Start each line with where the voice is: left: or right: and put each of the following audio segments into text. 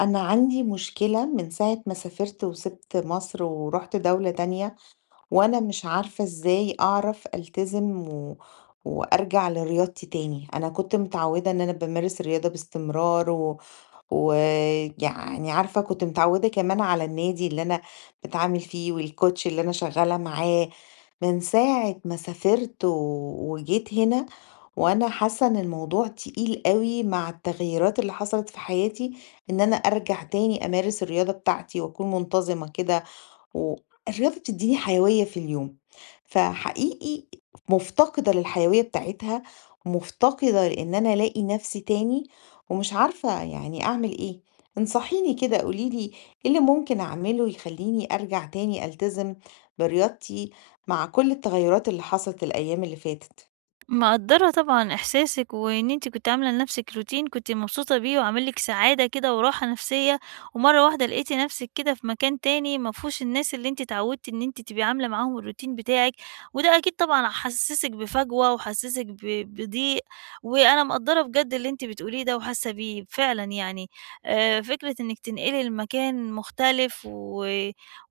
left: أنا عندي مشكلة من ساعة ما سافرت وسِبت مصر ورُحت دولة تانية، وأنا مش عارفة إزاي أعرف ألتزم و وأرجع لرياضتي تاني. أنا كنت متعودة إن أنا بامارس الرياضة باستمرار و ويعني عارفة كنت متعودة كمان على النادي اللي أنا باتعامل فيه والكوتش اللي أنا شغالة معاه. من ساعة ما سافرت و وجيت هنا وأنا حاسة إن الموضوع تقيل أوي مع التغييرات اللي حصلت في حياتي، إن أنا أرجع تاني أمارس الرياضة بتاعتي وأكون منتظمة كده والرياضة بتدّيني حيوية في اليوم. فحقيقي مفتقدة للحيوية بتاعتها، مفتقدة لإن أنا ألاقي نفسي تاني ومش عارفة يعني أعمل إيه. انصحيني كده قولي لي إيه اللي ممكن أعمله يخلّيني أرجع تاني ألتزم برياضتي مع كل التغيرات اللي حصلت الأيام اللي فاتت؟
right: مقدرة طبعًا إحساسِك، وإن أنتِ كنتِ عاملة لنفسِك روتين كنتِ مبسوطة بيه وعامل لِك سعادة كده وراحة نفسية، ومرة واحدة لقيتِ نفسِك كده في مكان تاني ما فيهوش الناس اللي أنتِ اتعودتِ إن أنتِ تبقي عاملة معاهم الروتين بتاعِك، وده أكيد طبعًا حسسِك بفجوة وحسسِك بضيق، وأنا مقدرة بجد اللي أنتِ بتقوليه ده وحاسة بيه فعلًا يعني، فكرة إنِك تنقلي لمكان مختلف و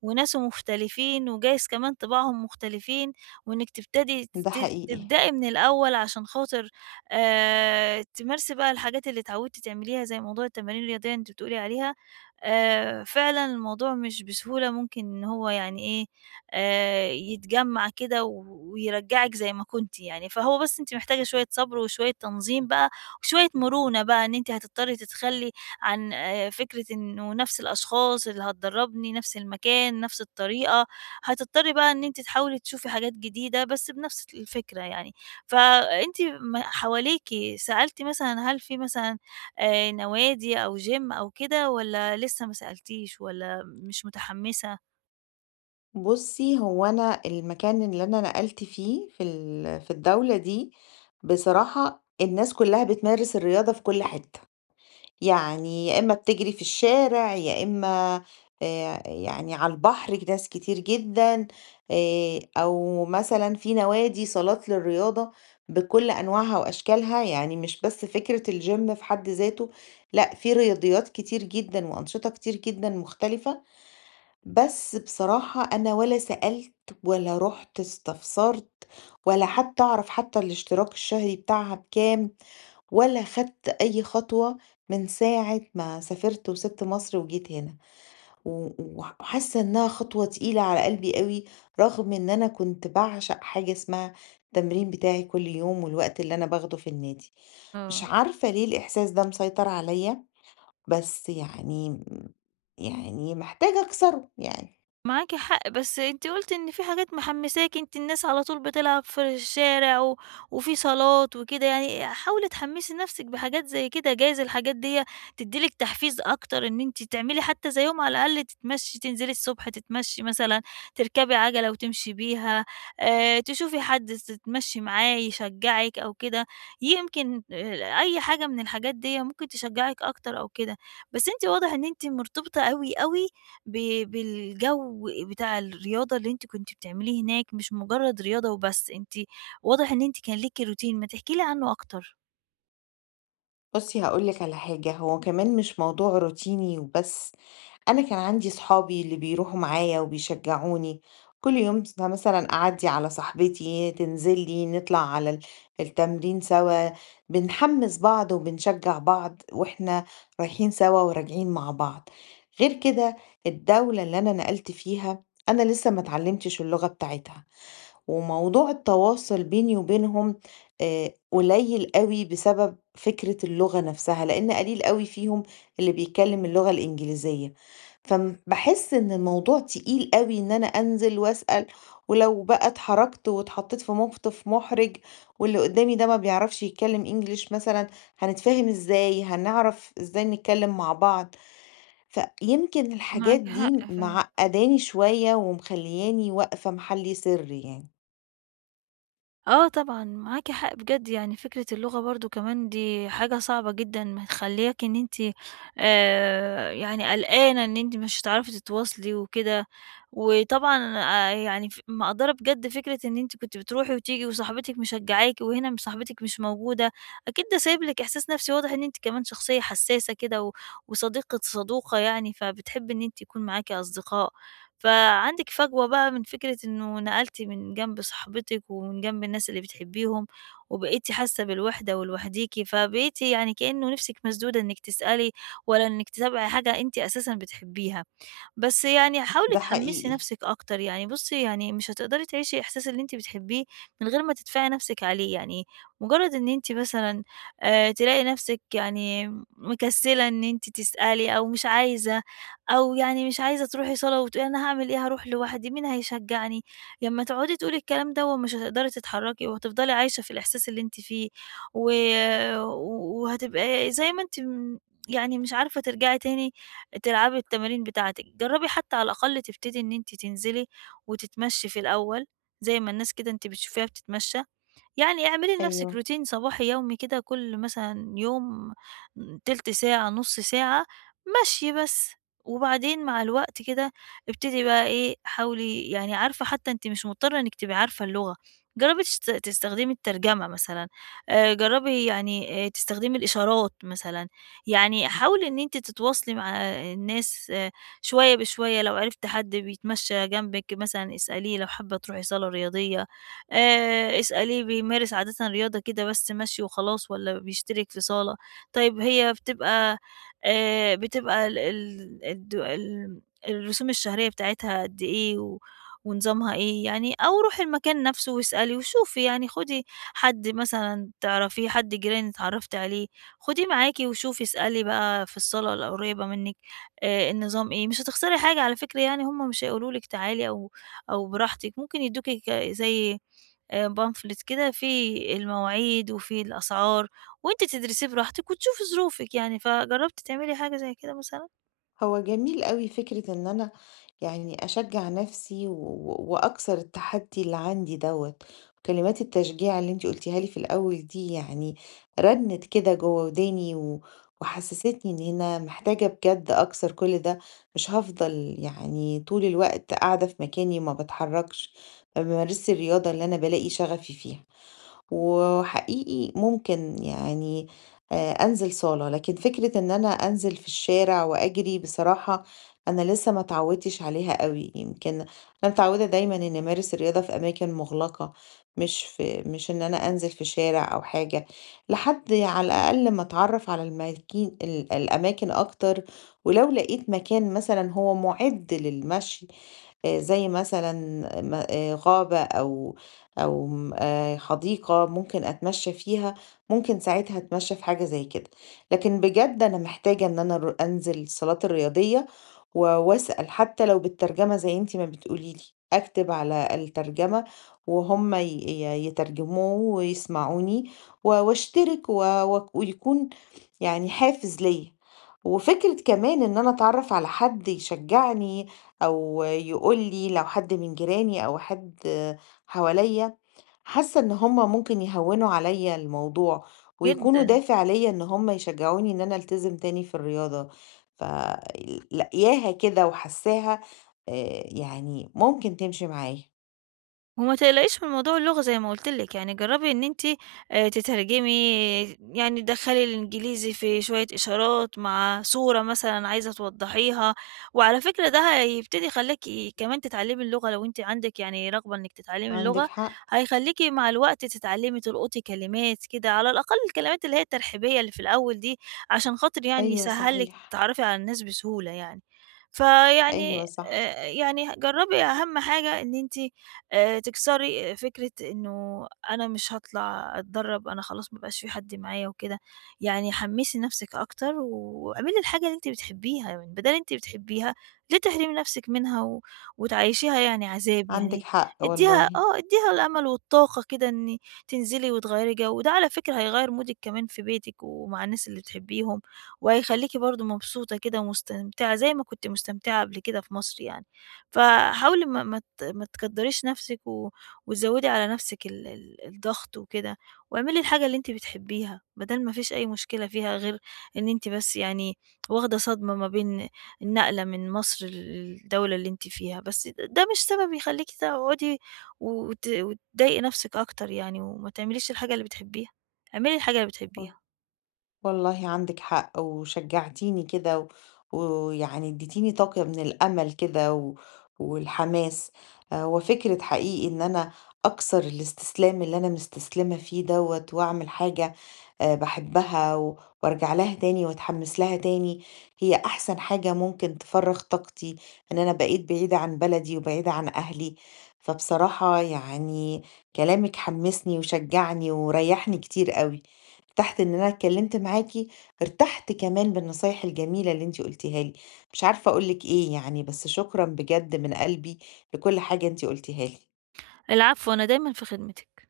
right: وناسه مختلفين وجايز كمان طباعهم مختلفين، وإنِّك تبتدي
left: ده
right: تبت
left: حقيقي.
right: تبدئي من الأول عشان خاطر تمارسي بقى الحاجات اللي اتعودتِ تعمليها زي موضوع التمارين الرياضية أنتِ بتقولي عليها، فعلًا الموضوع مش بسهولة ممكن إن هو يعني إيه، يتجمّع كده ويرجّعِك زي ما كنتِ يعني، فهو بس أنتِ محتاجة شوية صبر وشوية تنظيم بقى وشوية مرونة بقى إن أنتِ هتضطري تتخلّي عن فكرة إنه نفس الأشخاص اللي هتدرّبني، نفس المكان، نفس الطريقة، هتضطرّي بقى إن أنتِ تحاولي تشوفي حاجات جديدة بس بنفس الفكرة يعني. فأنتِ م حواليكِ سألتِ مثلًا هل في مثلًا نوادي أو gym أو كده والّا لسه ما سألتيش والّا مش متحمّسة؟
left: بُصّي، هو أنا المكان اللي أنا نقلت فيه في الدولة دي، بصراحة الناس كلّها بتمارس الرياضة في كل حتة. يعني يا إمّا بتجري في الشارع، يا إمّا يعني على البحر ناس كتير جدًا، أو مثلًا في نوادي صالات للرياضة بكل أنواعها وأشكالها، يعني مش بس فكرة الgym في حد ذاته. لأ في رياضيات كتير جدًا وأنشطة كتير جدًا مختلفة، بس بصراحة أنا ولا سألت ولا رُحت استفسرت، ولا حتى أعرف حتى الاشتراك الشهري بتاعها بكام. ولا خدت أي خطوة من ساعة ما سافرت وسِبت مصر وجيت هنا، و وح وحاسة إنها خطوة تقيلة على قلبي أوي، رغم إن أنا كنت باعشق حاجة اسمها التمرين بتاعي كل يوم والوقت اللي أنا باخده في النادي. مش
right: آه.
left: عارفة ليه الإحساس ده مسيطر عليّا، بس يعني م يعني محتاجة أكسره يعني.
right: معاكِ حق، بس أنتِ قُلتِ إن في حاجات محمّساكِ، أنتِ الناس على طول بتلعب في الشارع وفي صالات وكده، يعني حاولي تحمّسي نَفْسِك بحاجات زي كده، جايز الحاجات ديّة تدّي لِك تحفيز أكتر إن أنتِ تعملي حتى زيهم على الأقل تتمشّي، تنزلي الصبح تتمشّي مثلًا، تركبي عَجَلة وتمشي بيها، تشوفي حد تتمشّي معاه يشجّعِك أو كده، يمكن أي حاجة من الحاجات ديّة ممكن تشجّعِك أكتر أو كده، بس أنتِ واضح إن أنتِ مرتبطة أوي ب بالجو بتاع الرياضة اللي أنتِ كنتِ بتعمليه هناك، مش مجرد رياضة وبس، أنتِ واضح إن أنتِ كان ليكِ روتين، ما تحكي لي عنه أكتر.
left: بُصّي هاقول لِك على حاجة، هو كمان مش موضوع روتيني وبس. أنا كان عندي صحابي اللي بيروحوا معايا وبيشجعوني كل يوم مثلا أعدي على صاحبتي تنزلي نطلع على التمرين سوا، بنحمس بعض وبنشجع بعض واحنا رايحين سوا وراجعين مع بعض. غير كده الدولة اللي أنا نقلت فيها أنا لسه ما اتعلمتش اللغة بتاعتها، وموضوع التواصل بيني وبينهم آه، قليل قوي بسبب فكرة اللغة نفسها، لأن قليل قوي فيهم اللي بيتكلم اللغة الإنجليزية. فبحس إن الموضوع تقيل قوي إن أنا أنزل وأسأل، ولو بقى اتحركت واتحطيت في موقف محرج واللي قدامي ده ما بيعرفش يتكلم إنجليش مثلا، هنتفاهم إزاي؟ هنعرف إزاي نتكلم مع بعض؟ فيمكن الحاجات
right: معاكِ
left: دي
right: حق ف
left: معقداني شوية ومخلياني واقفة محلي سري يعني.
right: آه طبعًا، معاكِ حق بجد، يعني فكرة اللغة برضه كمان دي حاجة صعبة جدًا مخلّياكِ إن أنتِ يعني قلقانة إن أنتِ مش هتعرفي تتواصلي وكده، وطبعًا يعني ف مقدّرة بجد فكرة إن أنتِ كنتِ بتروحي وتيجي وصاحبتِك مشجعاكِ وهنا م صاحبتِك مش موجودة، أكيد ده سايب لِك إحساس نفسي واضح إن أنتِ كمان شخصية حساسة كده وصديقة صدوقة يعني، فبتحبي إن أنتِ يكون معاكِ أصدقاء. فعندِك فجوة بقى من فكرة إنه نقلتِ من جنب صاحبتِك ومن جنب الناس اللي بتحبيهم، وبقيتِ حاسة بالوحدة ولوحديكِ، فبقيتِ يعني كأنه نِفسِك مسدودة إنِك تسألي ولا إنِك تتابعي حاجة أنتِ أساسًا بتحبيها. بس يعني حاولي
left: ده
right: تحمّسي
left: حقيقي.
right: نَفْسِك أكتر، يعني بُصّي يعني مش هتقدري تعيشي الإحساس اللي أنتِ بتحبّيه من غير ما تدفعي نَفْسِك عليه، يعني مجرّد إن أنتِ مثلًا تلاقي نَفْسِك يعني مكسّلة إن أنتِ تسألي أو مش عايزة أو يعني مش عايزة تروحي صلاة وتقولي أنا هاعمل إيه هاروح لوحدي، مين هيشجّعني، لمّا تقعدي تقولي الكلام دوّة مش هتقدري تتحرّكي وهتفضلي عايشة في الإحساس اللي أنتِ فيه و وهتبقى زي ما أنتِ م يعني مش عارفة ترجعي تاني تلعبي التمارين بتاعتِك، جرّبي حتى على الأقل تبتدي إن أنتِ تنزلي وتتمشي في الأول، زي ما الناس كده أنتِ بتشوفيها بتتمشى، يعني اعملي لنفسِك
left: أيوه.
right: روتين صباحي يومي كده كل مثلًا يوم تِلت ساعة، نُص ساعة مشي بس، وبعدين مع الوقت كده ابتدي بقى إيه، حاولي يعني عارفة حتى أنتِ مش مضطرة إنِّك تبقي عارفة اللغة، جرّبي تستخدمي الترجمة مثلًا، جرّبي يعني تستخدمي الإشارات مثلًا، يعني حاولي إن أنتِ تتواصلي مع الناس آه، شوية بشوية، لو عرفتِ حد بيتمشى جنبِك مثلًا اسأليه، لو حابة تروحي صالة رياضية اسأليه بيمارس عادةً رياضة كده بس مشي وخلاص والّا بيشترك في صالة؟ طيب هي بتبقى بتبقى ال ال الد ال الرسوم الشهرية بتاعتها قد إيه ونظامها إيه يعني؟ أو روحي المكان نفسه واسألي وشوفي يعني، خدي حد مثلًا تعرفيه، حد جيران اتعرّفتِ عليه، خديه معاكِ وشوفي اسألي بقى في الصالة القريبة منِّك النظام إيه، مش هتخسري حاجة على فكرة يعني، هُم مش هيقولوا لِك تعالي أو براحتك، ممكن يدّوكِ ك زي pamphlet كده فيه المواعيد وفيه الأسعار، وأنتِ تدرسيه براحتِك وتشوفي ظروفِك يعني، فجرّبتِ تعملي حاجة زي كده مثلًا؟
left: هو جميل أوي فكرة إن أنا يعني أشجّع نَفْسي و و- وأكسر التحدّي اللي عندي دوّة. كلمات التشجيع اللي أنتِ قُلتيها لي في الأول دي يعني رنِّت كده جوّه وداني و وحسّستني إن أنا محتاجة بجد أكسر كل ده. مش هافضل يعني طول الوقت قاعدة في مكاني ما باتحرّكش، ما بامارسش الرياضة اللي أنا بالاقي شغفي فيها. وحقيقي ممكن يعني أنزل صالة، لكن فكرة إن أنا أنزل في الشارع وأجري بصراحة أنا لسه ما اتعودتش عليها أوي. يمكن أنا متعودة دايمًا إني أمارس الرياضة في أماكن مغلقة، مش إن أنا أنزل في شارع أو حاجة، لحد على الأقل ما أتعرف على الماكين ال الأماكن أكتر. ولو لقيت مكان مثلًا هو مُعِد للمشي زي مثلًا م غابة أو أو م حديقة ممكن أتمشّى فيها، ممكن ساعتها أتمشّى في حاجة زي كده. لكن بجد أنا محتاجة إن أنا ر أنزل الصالات الرياضية و وأسأل حتى لو بالترجمة زي أنتِ ما بتقولي لي، أكتب على الترجمة وهُم ي ي يترجموه ويسمعوني و واشترك و وك ويكون يعني حافز ليّا. وفكرة كمان إن أنا أتعرّف على حد يشجّعني أو يقول لي لو حد من جيراني أو حد حواليّا، حاسة إن هُم ممكن يهوّنوا عليّا الموضوع، ويكونوا
right: جدًا.
left: دافع ليّا إن هُم يشجعوني إن أنا ألتزم تاني في الرياضة. ف لاقياها كده وحاساها يعني ممكن تمشي معايا.
right: وما تقلقيش من موضوع اللغة زي ما قُلت لِك، يعني جرّبي إن أنتِ تترجمي، يعني تدخّلي الإنجليزي في شوية إشارات مع صورة مثلًا عايزة توضّحيها، وعلى فكرة ده هيبتدي يخلّاكِ كمان تتعلّمي اللغة لو أنتِ عندِك يعني رغبة إنِّك تتعلّمي
left: عندِك
right: اللغة،
left: حق،
right: هيخلّيكِ مع الوقت تتعلّمي تلقطي كلمات كده، على الأقل الكلمات اللي هي الترحيبية اللي في الأول دي، عشان خاطر يعني
left: أيوه
right: يسهّل لِك
left: صحيح،
right: تتعرّفي على الناس بسهولة يعني. فيعني
left: أيوه صح،
right: يعني جرّبي أهم حاجة إن أنتِ تكسري آه، فكرة إنه أنا مش هاطلع أتدرّب، أنا خلاص ما بقاش في حد معايا وكده، يعني حمّسي نَفْسِك أكتر واعملي الحاجة اللي أنتِ بتحبيها، يعني بدال أنتِ بتحبيها ليه تحرمي نَفْسِك منها وتعيّشيها يعني عذاب
left: عندِك
right: يعني،
left: حق
right: ادّيها
left: والله.
right: آه، ادّيها الأمل والطاقة كده إن تنزلي وتغيّري جو، وده على فكرة هيغيّر مودِك كمان في بيتِك ومع الناس اللي بتحبيهم، وهيخلّيكِ برضه مبسوطة كده ومستمتعة زي ما كنتِ مستمتعة قبل كده في مصر يعني، فحاولي ما تكدّريش نَفْسِك وتزوّدي على نَفْسِك ال ال الضغط وكده، واعملي الحاجة اللي أنتِ بتحبّيها، ما دام ما فيش أي مشكلة فيها غير إن أنتِ بس يعني واخدة صدمة ما بين النقلة من مصر للدولة اللي أنتِ فيها، بس ده مش سبب يخلّيكِ تقعدي وتضايقي نَفْسِك أكتر يعني وما تعمليش الحاجة اللي بتحبّيها، اعملي الحاجة اللي بتحبّيها.
left: والله عندِك حق، وشجعتيني كده و ويعني اديتيني طاقة من الأمل كده و والحماس. وفكرة حقيقي إن أنا أكسر الاستسلام اللي أنا مستسلمة فيه دوّة وأعمل حاجة باحبها و وأرجع لها تاني وأتحمس لها تاني، هي أحسن حاجة ممكن تفرّغ طاقتي، إن أنا بقيت بعيدة عن بلدي وبعيدة عن أهلي. فبصراحة يعني كلامِك حمسني وشجعني وريحني كتير أوي. ارتحت إن أنا اتكلمت معاكِ، ارتحت كمان بالنصايح الجميلة اللي أنتِ قُلتيها لي، مش عارفة أقول لِك إيه يعني، بس شكرًا بجد من قلبي لكل حاجة أنتِ قُلتيها لي.
right: العفو، أنا دايمًا في خدمتِك.